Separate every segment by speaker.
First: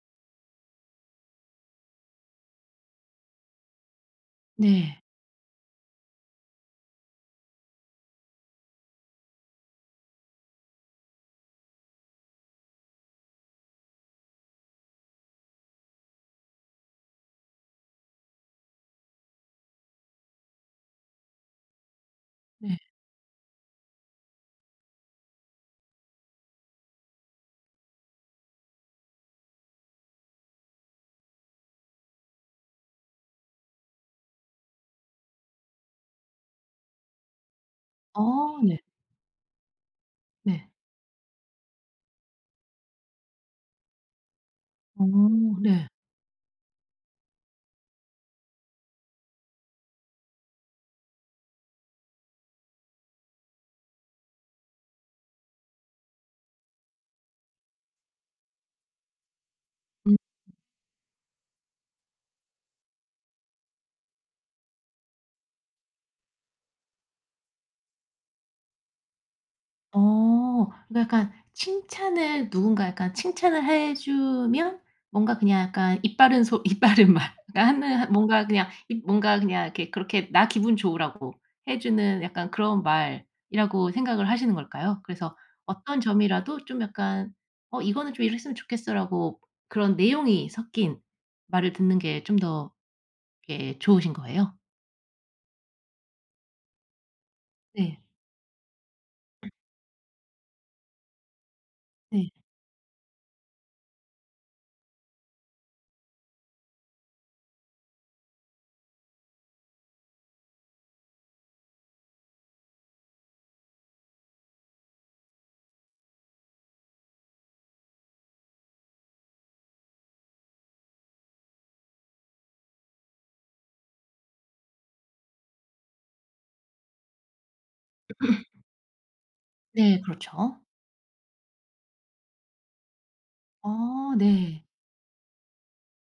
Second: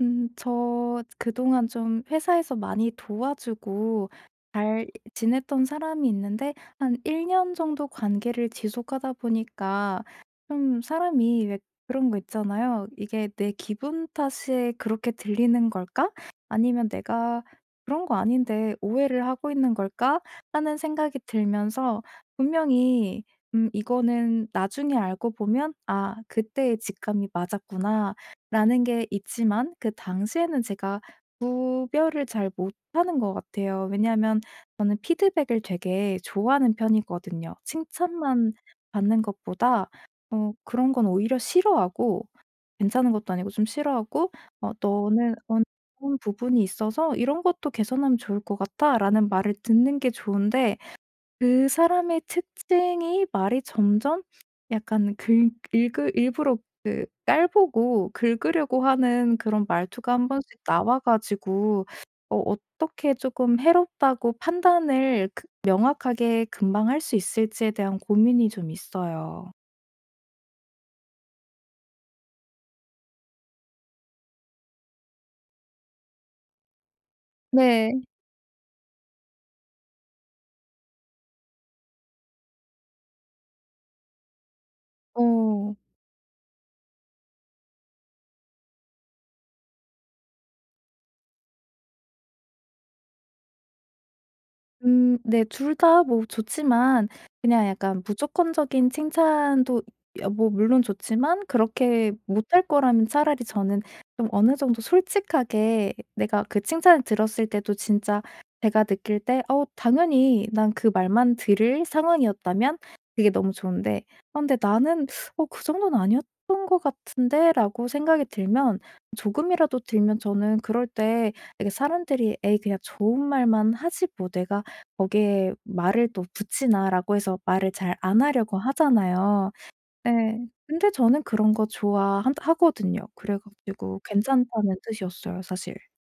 Speaker 1: 음. 저 그동안 좀 회사에서 많이 도와주고 잘
Speaker 2: 네.
Speaker 1: 지냈던 사람이 있는데 한 1 년 정도 관계를 지속하다 보니까 좀 사람이 왜 그런 거 있잖아요. '이게 내 기분 탓에 그렇게 들리는 걸까?' 아니면 내가 '그런 거 아닌데 오해를 하고 있는 걸까?' 하는 생각이 들면서
Speaker 2: 네.
Speaker 1: 분명히 음 이거는 나중에 알고 보면 '아 그때의 직감이 맞았구나.'라는 게 있지만 그 당시에는 제가 구별을 잘 못하는 것 같아요. 왜냐하면 저는 피드백을 되게 좋아하는 편이거든요.
Speaker 2: 아
Speaker 1: 칭찬만
Speaker 2: 네.
Speaker 1: 받는 것보다 어
Speaker 2: 네.
Speaker 1: 그런 건 오히려 싫어하고 괜찮은 것도 아니고 좀 싫어하고 어
Speaker 2: 어
Speaker 1: "너는
Speaker 2: 네.
Speaker 1: 어떤 부분이 있어서 이런 것도 개선하면 좋을 것 같아."라는 말을 듣는 게 좋은데 그 사람의 특징이 말이 점점 약간 긁 일그 일부러 그 깔보고 긁으려고 하는 그런 말투가
Speaker 2: 음.
Speaker 1: 1 번씩 나와 가지고 어 어떻게 쪼끔 해롭다고 판단을 그 명확하게 금방 할 수 있을지에 대한 고민이 좀 있어요.
Speaker 2: 어 그니까 약간 칭찬을 누군가 약간 칭찬을 해 주면 뭔가 그냥 약간 입바른 소 입바른 말
Speaker 1: 네.
Speaker 2: 하는 뭔가 그냥 입 뭔가 그냥 그렇게 '나 기분 좋으라고 해 주는 약간 그런 말'이라고 생각을 하시는 걸까요? 그래서
Speaker 1: 어.
Speaker 2: 어떤 점이라도 좀 약간 어 "이거는 좀 이랬으면 좋겠어."라고 그런 내용이 섞인 말을 듣는 게 좀 더 예 좋으신 거예요?
Speaker 1: 음 네. 2 다 뭐 좋지만 그냥
Speaker 2: 네.
Speaker 1: 약간 무조건적인 칭찬도 예 뭐 물론 좋지만 그렇게
Speaker 2: 네.
Speaker 1: 못할 거라면 차라리 저는 좀 어느 정도 솔직하게 내가 그 칭찬을 들었을 때도 진짜 제가 느낄 때 어 당연히 난 그 말만 들을 상황이었다면 그게 너무 좋은데 아 근데 나는 어 '그 정도는 아니었던 것 같은데.'라고 생각이 들면 조금이라도 들면 저는 그럴 때 이게 사람들이 '에이 그냥 좋은 말만 하지. 뭐 내가 거기에 말을 또 붙이나?'라고 해서 말을 잘 안 하려고 하잖아요.
Speaker 2: 네
Speaker 1: 네.
Speaker 2: 그렇죠.
Speaker 1: 근데 저는 그런 거 좋아하 하거든요. 그래 가지고
Speaker 2: 어 네.
Speaker 1: 괜찮다는 뜻이었어요, 사실.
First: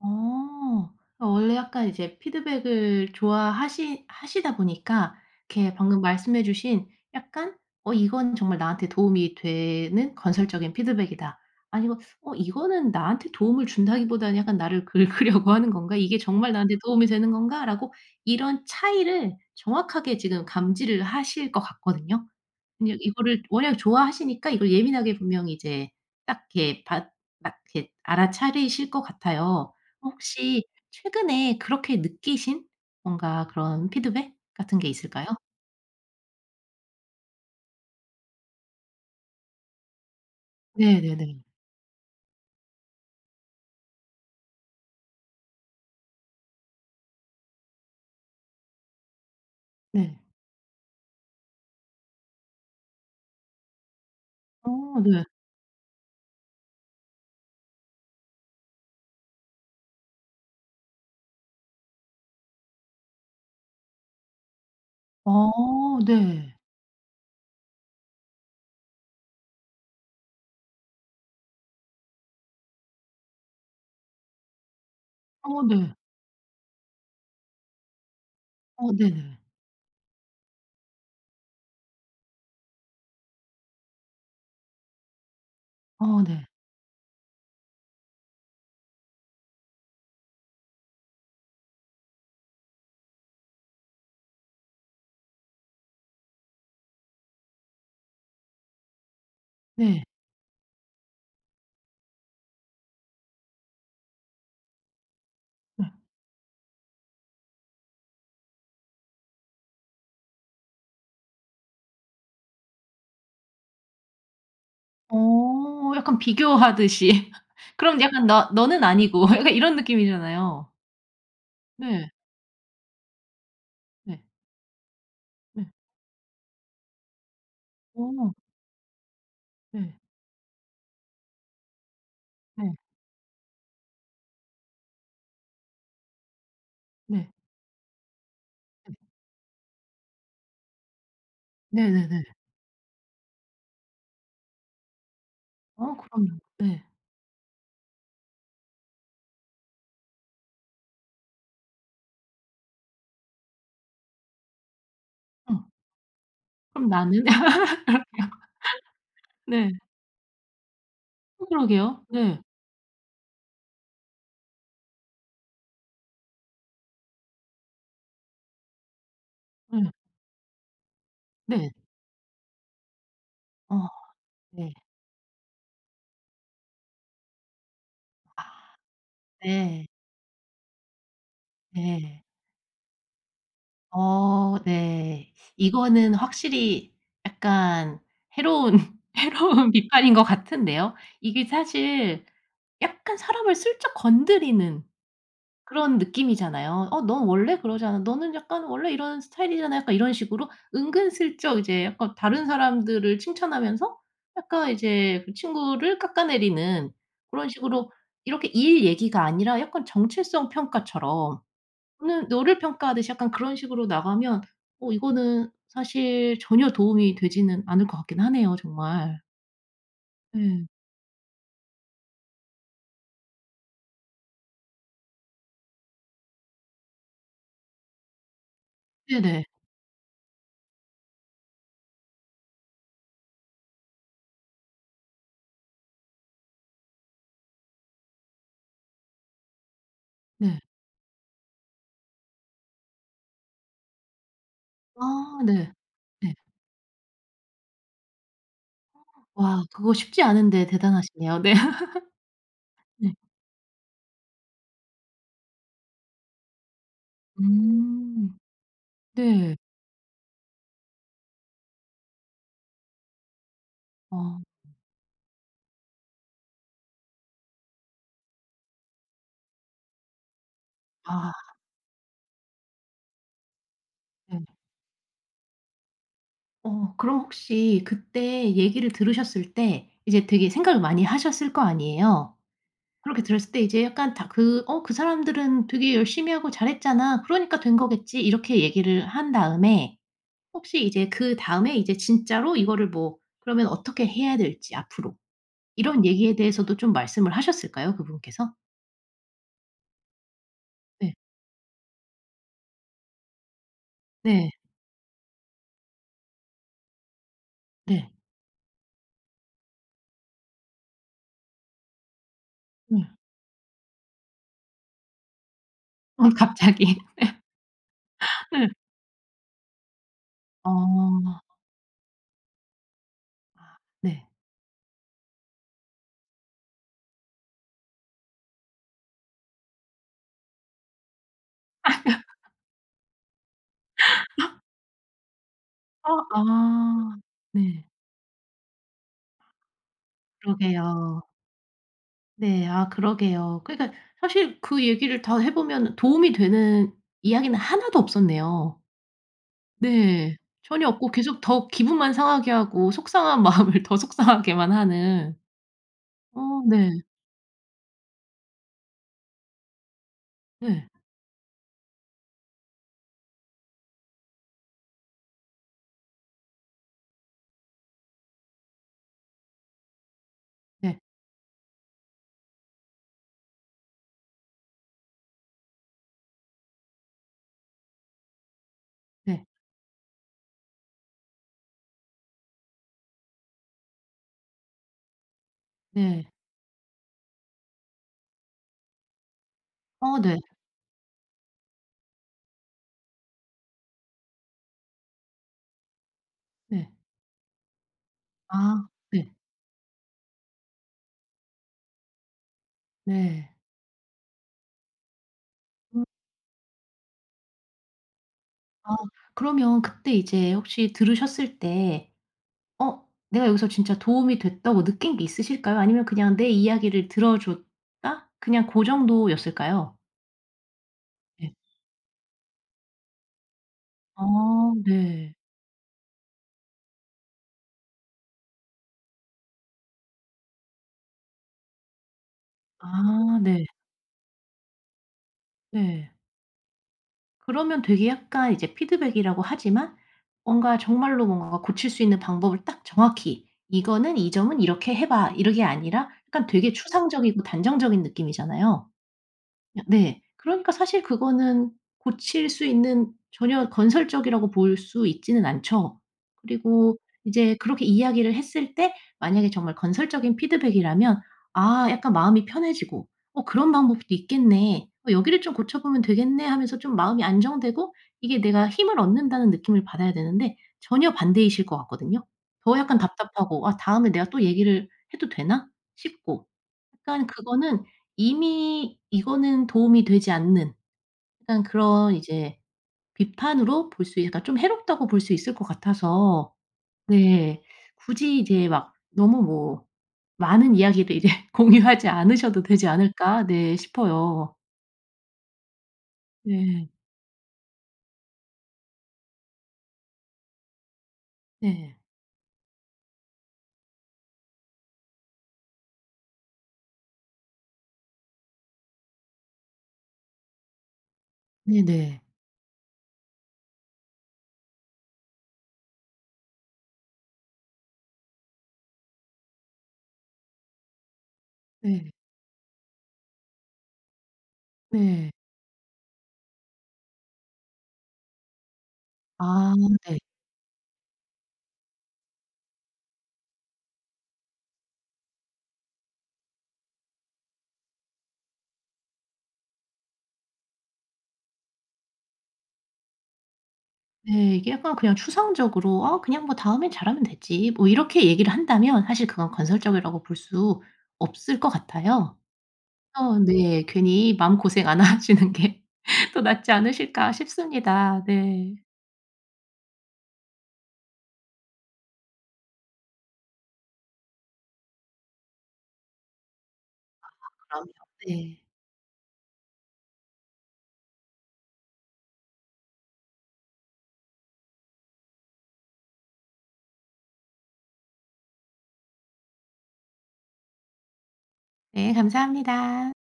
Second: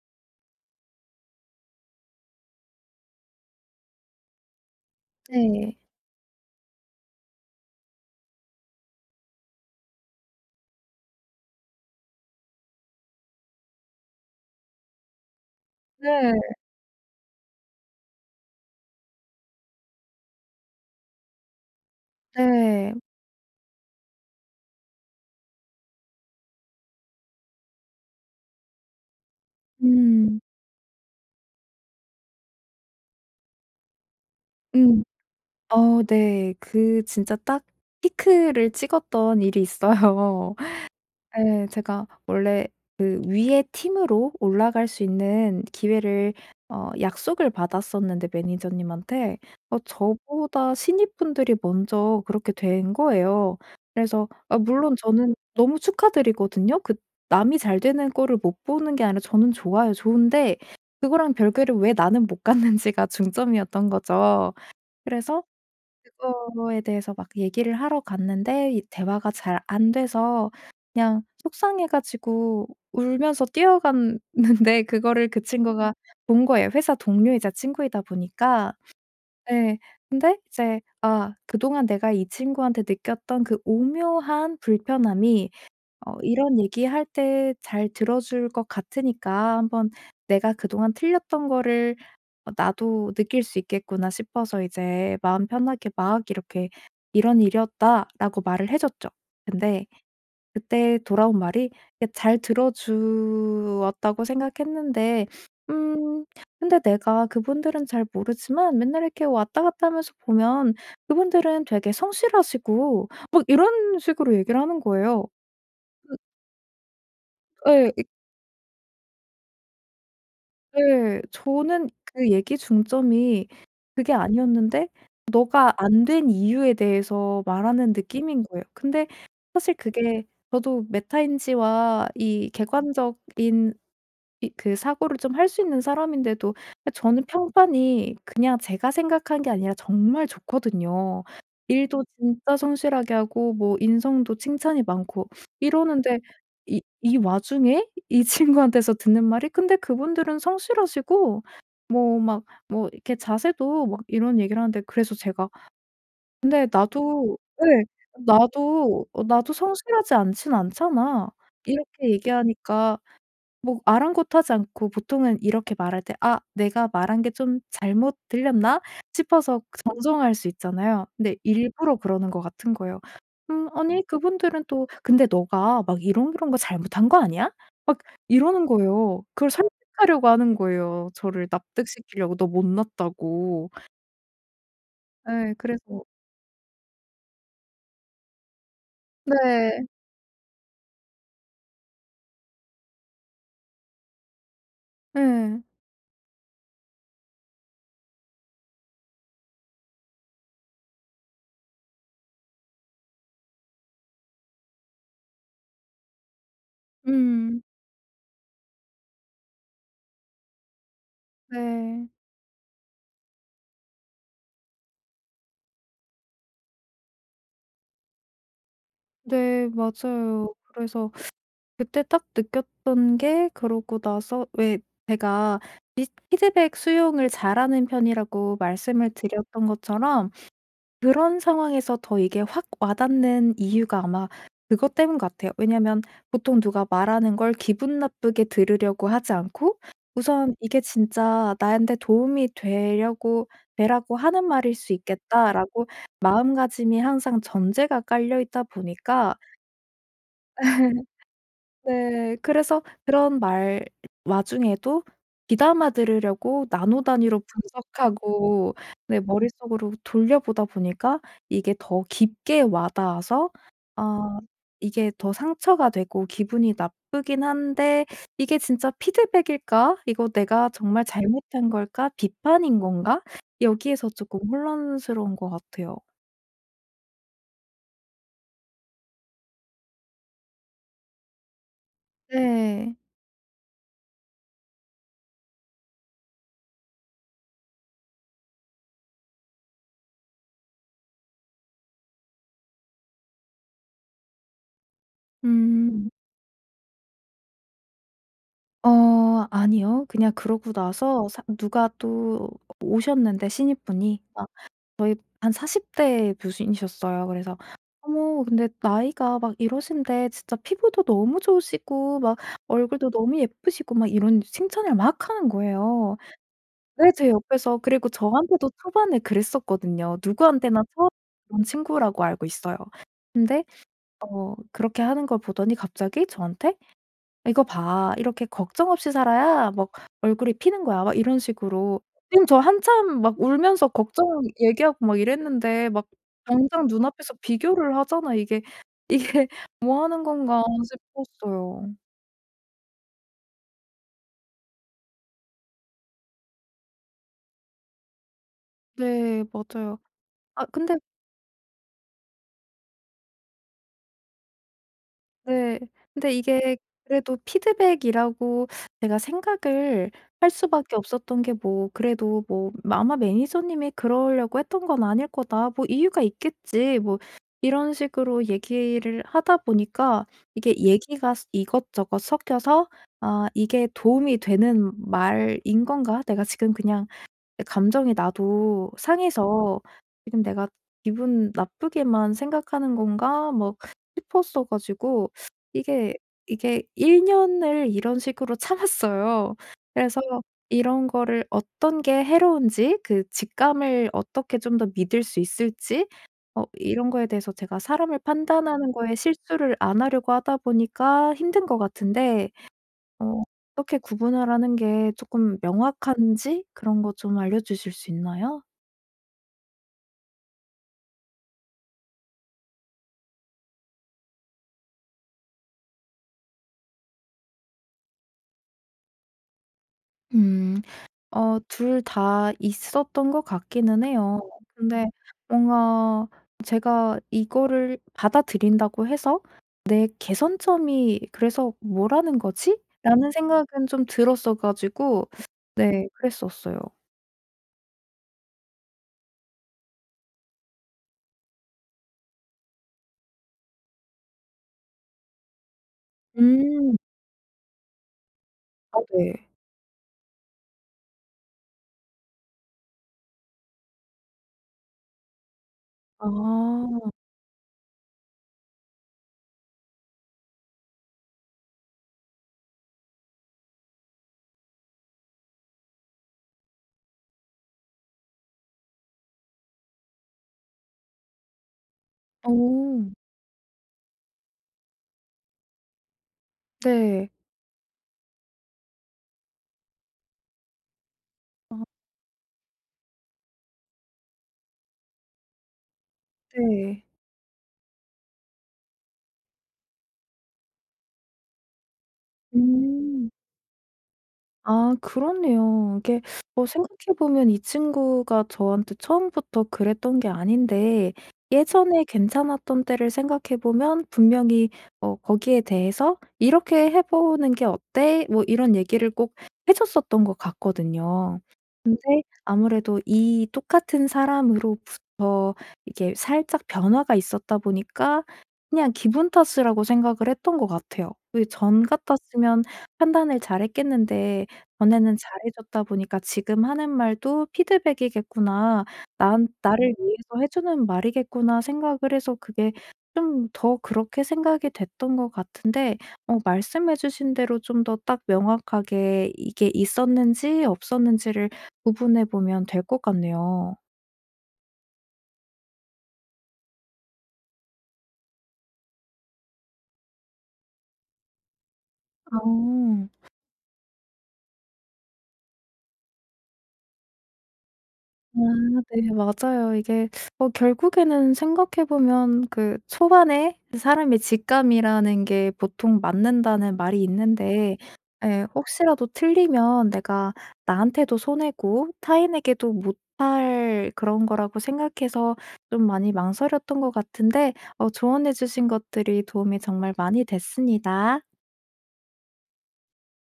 Speaker 2: 어. 어 원래 약간 이제 피드백을 좋아 하시 하시다 보니까 이렇게
Speaker 1: 네.
Speaker 2: 방금 말씀해 주신 약간 '어 이건 정말 나한테 도움이 되는 건설적인 피드백이다.' 아니면 '어 이거는 나한테 도움을 준다기보다는 약간 나를 긁으려고 하는 건가? 이게 정말
Speaker 1: 네.
Speaker 2: 나한테 도움이 되는 건가?'라고 이런 차이를 정확하게 지금 감지를 하실 것 같거든요.
Speaker 1: 네.
Speaker 2: 그냥 이거를 왜냐면 좋아하시니까 이걸 예민하게 분명히 이제 딱 이렇게 받 딱 이렇게 알아차리실 것 같아요.
Speaker 1: 음.
Speaker 2: 혹시 최근에 그렇게 느끼신 뭔가 그런 피드백 같은 게
Speaker 1: 음.
Speaker 2: 있을까요?
Speaker 1: 어 네. 그 진짜 딱 피크를 찍었던 일이 있어요.
Speaker 2: 네네네.
Speaker 1: 예 제가 원래 그 위에 팀으로 올라갈 수 있는 기회를 어 약속을 받았었는데 매니저님한테 어
Speaker 2: 네.
Speaker 1: 저보다 신입분들이 먼저 그렇게 된 거예요. 그래서 아
Speaker 2: 아
Speaker 1: 물론
Speaker 2: 네.
Speaker 1: 저는 너무 축하드리거든요. 그 남이 잘 되는 꼴을 못 보는 게 아니라 저는 좋아요 좋은데 그거랑 별개로 왜 나는 못 갔는지가 중점이었던 거죠. 그래서
Speaker 2: 어 네.
Speaker 1: 그거에 대해서 막 얘기를 하러 갔는데 이 대화가 잘 안돼서 그냥 속상해 가지고 울면서 뛰어갔는데 그거를 그
Speaker 2: 어
Speaker 1: 친구가
Speaker 2: 네.
Speaker 1: 본 거예요, 회사 동료이자 친구이다 보니까.
Speaker 2: 어 네네.
Speaker 1: 예. 근데 이제 '아 그동안 내가 이 친구한테 느꼈던 그 오묘한 불편함이 어
Speaker 2: 어 네.
Speaker 1: 이런 얘기 할 때 잘 들어줄 것 같으니까 한번 내가 그동안 틀렸던 거를 어 나도 느낄 수 있겠구나.' 싶어서 이제 마음 편하게 막 이렇게 "이런 일이었다."라고 말을 해줬죠. 근데
Speaker 2: 네.
Speaker 1: 그때 돌아온 말이 그니까 잘 들어주었다고 생각했는데
Speaker 2: 예.
Speaker 1: 음 "근데 내가 그분들은 잘 모르지만 맨날 이렇게 왔다 갔다 하면서 보면 그분들은 되게 성실하시고..." 막 이런 식으로 얘기를 하는 거예요.
Speaker 2: 어
Speaker 1: 그
Speaker 2: 약간 비교하듯이.
Speaker 1: 예.
Speaker 2: 그럼
Speaker 1: 이
Speaker 2: 약간 '너 너는 아니고.' 약간 이런 느낌이잖아요.
Speaker 1: 예. 저는
Speaker 2: 네.
Speaker 1: 그 얘기 중점이 그게
Speaker 2: 네.
Speaker 1: 아니었는데
Speaker 2: 네.
Speaker 1: 네가 안 된 이유에 대해서 말하는
Speaker 2: 아.
Speaker 1: 느낌인 거예요. 근데 사실
Speaker 2: 네.
Speaker 1: 그게 저도 메타인지와 이
Speaker 2: 네.
Speaker 1: 객관적인 이 그 사고를 좀 할 수 있는 사람인데도 아 저는
Speaker 2: 네.
Speaker 1: 평판이 그냥 제가
Speaker 2: 네.
Speaker 1: 생각한 게 아니라 정말 좋거든요. 일도
Speaker 2: 네네네.
Speaker 1: 진짜 성실하게 하고 뭐 인성도 칭찬이 많고
Speaker 2: 아
Speaker 1: 이러는데
Speaker 2: 그럼요.
Speaker 1: 이
Speaker 2: 예.
Speaker 1: 이 와중에 이 친구한테서 듣는 말이 "근데 그분들은 성실하시고 뭐 막 뭐 이렇게 자세도" 막 이런 얘기를 하는데 그래서 제가
Speaker 2: 어.
Speaker 1: 근데
Speaker 2: 그럼 나는?
Speaker 1: 나도 예 나도 어 "나도
Speaker 2: 네.
Speaker 1: 성실하지 않지는 않잖아."
Speaker 2: 어 그러게요.
Speaker 1: 이렇게
Speaker 2: 네.
Speaker 1: 얘기하니까 뭐 아랑곳하지 않고 보통은 이렇게 말할 때 '아 내가 말한 게 좀 잘못 들렸나?' 싶어서
Speaker 2: 예.
Speaker 1: 정정할 수 있잖아요. 근데
Speaker 2: 네.
Speaker 1: 일부러 그러는 것 같은 거예요. "음
Speaker 2: 어.
Speaker 1: 아니 그분들은
Speaker 2: 네.
Speaker 1: 또 근데 네가 막 이런 이런 거 잘못한 거 아니야?" 막
Speaker 2: 아.
Speaker 1: 이러는 거예요. 그걸
Speaker 2: 네.
Speaker 1: 설득하려고 하는 거예요, 저를
Speaker 2: 네.
Speaker 1: 납득시키려고 너 못 났다고.
Speaker 2: 어 네.
Speaker 1: 예. 그래서
Speaker 2: 이거는 확실히 약간 해로운 해로운
Speaker 1: 네.
Speaker 2: 비판인 것 같은데요. 이게 사실 약간 사람을 슬쩍 건드리는
Speaker 1: 예.
Speaker 2: 그런 느낌이잖아요. "어 넌 원래 그러잖아. 너는 약간 원래 이런 스타일이잖아." 약간 이런 식으로 은근 슬쩍 이제 약간 다른 사람들을 칭찬하면서 약간 이제 그 친구를 깎아내리는 그런
Speaker 1: 음.
Speaker 2: 식으로 이렇게 일 얘기가 아니라 약간 정체성 평가처럼
Speaker 1: 네.
Speaker 2: 너는 너를 평가하듯이 약간 그런 식으로 나가면 어 이거는 사실 전혀 도움이 되지는 않을 것 같기는 하네요, 정말.
Speaker 1: 네. 맞아요.
Speaker 2: 예.
Speaker 1: 그래서 그때 딱 느꼈던 게 그러고 나서 왜 제가 비스 피드백 수용을 잘하는 편이라고 말씀을
Speaker 2: 네네.
Speaker 1: 드렸던 것처럼 그런 상황에서 더 이게 확 와닿는 이유가 아마 그것 때문인 것 같아요. 왜냐면 보통 누가 말하는 걸 기분 나쁘게 들으려고 하지 않고 우선
Speaker 2: 네.
Speaker 1: '이게 진짜 나한테 도움이 되려고 되라고 하는 말일 수
Speaker 2: 아 네.
Speaker 1: 있겠다.'라고
Speaker 2: 네.
Speaker 1: 마음가짐이 항상 전제가 깔려있다 보니까
Speaker 2: 와 그거 쉽지 않은데 대단하시네요. 네.
Speaker 1: 네. 그래서
Speaker 2: 네.
Speaker 1: 그런 말 와중에도 귀담아들으려고 나노 단위로
Speaker 2: 음.
Speaker 1: 분석하고 내
Speaker 2: 네.
Speaker 1: 머릿속으로 돌려보다 보니까 이게 더 깊게 와닿아서 아
Speaker 2: 어.
Speaker 1: 이게 더 상처가 되고 기분이 나쁘기는 한데 '이게 진짜 피드백일까? 이거 내가 정말
Speaker 2: 아.
Speaker 1: 잘못한 걸까? 비판인 건가?' 여기에서
Speaker 2: 네.
Speaker 1: 쪼끔 혼란스러운 것 같아요.
Speaker 2: 어 그럼 혹시 그때 얘기를 들으셨을 때 이제 되게 생각을 많이 하셨을 거 아니에요?
Speaker 1: 네.
Speaker 2: 그렇게 들었을 때 이제 약간 다 그 어 "그 사람들은 되게 열심히 하고 잘했잖아. 그러니까 된 거겠지." 이렇게 얘기를 한 다음에 혹시 이제 그다음에 이제 진짜로 이거를 뭐 그러면 어떻게 해야 될지 앞으로 이런
Speaker 1: 음.
Speaker 2: 얘기에 대해서도 좀 말씀을 하셨을까요, 그분께서?
Speaker 1: 어 아니요. 그냥 그러고
Speaker 2: 네.
Speaker 1: 나서 사 누가 또 어 오셨는데, 신입분이. 아
Speaker 2: 네.
Speaker 1: 저희 한 40 대 교수님이셨어요. 그래서
Speaker 2: 네.
Speaker 1: 어머 근데 "나이가 막 이러신데 진짜 피부도 너무 좋으시고, 막
Speaker 2: 예.
Speaker 1: 얼굴도 너무 예쁘시고." 막 이런 칭찬을 막 하는 거예요.
Speaker 2: 어 갑자기.
Speaker 1: 네 제 옆에서. 그리고
Speaker 2: 예. 음.
Speaker 1: 저한테도 초반에 그랬었거든요. 누구한테나 처음
Speaker 2: 어.
Speaker 1: 본 친구라고 알고 있어요. 근데
Speaker 2: 아 네.
Speaker 1: 어 그렇게 하는 걸 보더니 갑자기 저한테 "이거 봐. 이렇게 걱정 없이 살아야 뭐 얼굴이 피는 거야." 막 이런 식으로. 선생님 저 한참 막 울면서 걱정 얘기하고 막 이랬는데. 막
Speaker 2: 아
Speaker 1: 당장
Speaker 2: 아
Speaker 1: 눈앞에서
Speaker 2: 네.
Speaker 1: 비교를 하잖아요, 이게.' 이게 뭐 하는 건가.'
Speaker 2: 그러게요.
Speaker 1: 싶었어요.
Speaker 2: 네. 아 그러게요. 그러니까 사실 그 얘기를 더 해 보면 도움이 되는 이야기는 1 도 없었네요.
Speaker 1: 네 맞아요.
Speaker 2: 네.
Speaker 1: 아
Speaker 2: 전혀
Speaker 1: 근데
Speaker 2: 없고 계속 더 기분만 상하게 하고 속상한 마음을 더 속상하게만 하는.
Speaker 1: 네. 근데
Speaker 2: 어
Speaker 1: 이게
Speaker 2: 네.
Speaker 1: 그래도 피드백이라고 내가 생각을 할 수
Speaker 2: 네.
Speaker 1: 밖에 없었던 게 뭐 그래도 뭐 '아마 매니저님이 그러려고 했던 건 아닐 거다. 뭐 이유가 있겠지.' 뭐 이런 식으로 얘기를 하다 보니까 이게
Speaker 2: 예.
Speaker 1: 얘기가 스 이것저것 섞여서 '아 이게 도움이 되는 말인 건가? 내가 지금 그냥 약간 감정이 나도
Speaker 2: 네.
Speaker 1: 상해서 지금 내가 기분 나쁘게만 생각하는 건가?' 뭐 싶었어 가지고 이게
Speaker 2: 네.
Speaker 1: 이게 1 년을 이런 식으로 참았어요.
Speaker 2: 어
Speaker 1: 그래서
Speaker 2: 네.
Speaker 1: 이런 거를 어떤 게 해로운지, 그 직감을 어떻게 좀 더 믿을 수 있을지 어
Speaker 2: 네.
Speaker 1: 이런 거에 대해서 제가 사람을
Speaker 2: 아
Speaker 1: 판단하는 거에
Speaker 2: 네.
Speaker 1: 실수를 안 하려고 하다 보니까 힘든 것 같은데 어
Speaker 2: 네.
Speaker 1: 어떻게 구분을 하는 게 조금
Speaker 2: [unintelligible]
Speaker 1: 명확한지 그런 거 좀 알려주실 수 있나요?
Speaker 2: 아 그러면 그때 이제 혹시 들으셨을 때 '어 내가 여기서 진짜 도움이 됐다.'고 느낀 게 있으실까요? 아니면 그냥 내 이야기를 들어 줬다? 그냥 그 정도였을까요?
Speaker 1: 음.
Speaker 2: 네.
Speaker 1: 어 2 다 있었던 것 같기는 해요.
Speaker 2: 아
Speaker 1: 근데
Speaker 2: 네.
Speaker 1: 뭔가 제가 '이거를 받아들인다고 해서 내 개선점이 그래서 뭐라는 거지?'라는
Speaker 2: 아 네.
Speaker 1: 생각은 좀 들었어 가지고 네
Speaker 2: 네.
Speaker 1: 그랬었어요.
Speaker 2: 그러면 되게 약간 이제 피드백이라고 하지만 뭔가 정말로 뭔가가 고칠 수 있는 방법을 딱 정확히 "이거는 이 점은 이렇게 해 봐." 이런 게 아니라 약간 되게
Speaker 1: 음.
Speaker 2: 추상적이고 단정적인 느낌이잖아요.
Speaker 1: 아 네.
Speaker 2: 으 네. 그러니까 사실 그거는 고칠 수 있는 전혀 건설적이라고 볼 수 있지는 않죠. 그리고
Speaker 1: 아.
Speaker 2: 이제 그렇게 이야기를 했을 때 만약에 정말 건설적인 피드백이라면 아 약간 마음이 편해지고 '어 그런 방법도 있겠네, 어 여기를 좀 고쳐보면 되겠네.' 하면서 좀 마음이 안정되고 이게 내가 힘을 얻는다는 느낌을 받아야 되는데 전혀 반대이실 것 같거든요. 더 약간
Speaker 1: 오.
Speaker 2: 답답하고 아 '다음에 내가 또 얘기를 해도 되나?' 싶고. 약간
Speaker 1: 네.
Speaker 2: 그거는 이미 이거는 도움이 되지 않는 약간
Speaker 1: 아.
Speaker 2: 그런 이제 비판으로 볼 수 있 그러니까 좀 해롭다고 볼 수 있을 것 같아서
Speaker 1: 네.
Speaker 2: 네 굳이 이제 막 너무 뭐 많은 이야기를 이제 공유하지 않으셔도 되지
Speaker 1: 음.
Speaker 2: 않을까 네 싶어요.
Speaker 1: 아 그렇네요. 이게 뭐
Speaker 2: 네.
Speaker 1: 생각해 보면 이 친구가 저한테 처음부터 그랬던 게 아닌데
Speaker 2: 네.
Speaker 1: 예전에 괜찮았던 때를 생각해 보면 분명히 뭐 거기에 대해서 "이렇게 해 보는 게 어때?" 뭐 이런 얘기를 꼭 해 줬었던 것 같거든요. 근데
Speaker 2: 네네.
Speaker 1: 아무래도 이 똑같은 사람으로부터 이게 살짝 변화가 있었다 보니까 그냥 기분 탓이라고 생각을 했던 것 같아요. 이 전
Speaker 2: 네.
Speaker 1: 같았으면 판단을 잘했겠는데 전에는
Speaker 2: 네.
Speaker 1: 잘해줬다 보니까 '지금 하는 말도 피드백이겠구나. 난
Speaker 2: 아
Speaker 1: 나를
Speaker 2: 네.
Speaker 1: 위해서 해 주는 말이겠구나.' 생각을 해서 그게 좀 더 그렇게 생각이 됐던 것 같은데 어 말씀해 주신 대로 좀 더 딱 명확하게 이게 있었는지 없었는지를 구분해 보면 될 것 같네요.
Speaker 2: 네. 이게 약간 그냥 추상적으로 "아 그냥 뭐 다음에는 잘하면 되지." 뭐 이렇게 얘기를 한다면 사실 그건 건설적이라고 볼 수 없을 것 같아요.
Speaker 1: 아.
Speaker 2: 어 네. 괜히 마음고생 안 하시는 게 더 낫지 않으실까 싶습니다.
Speaker 1: 아
Speaker 2: 네.
Speaker 1: 네 맞아요. 이게 뭐 결국에는 생각해 보면 그 초반에 사람의 직감이라는 게 보통 맞는다는 말이
Speaker 2: 아
Speaker 1: 있는데
Speaker 2: 그럼요.
Speaker 1: 예
Speaker 2: 네.
Speaker 1: 혹시라도 틀리면 내가 '나한테도 손해고 타인에게도 못 할 그런 거.'라고 생각해서 좀 많이 망설였던 것 같은데 어 조언해 주신 것들이 도움이 정말 많이 됐습니다.
Speaker 2: 네 감사합니다.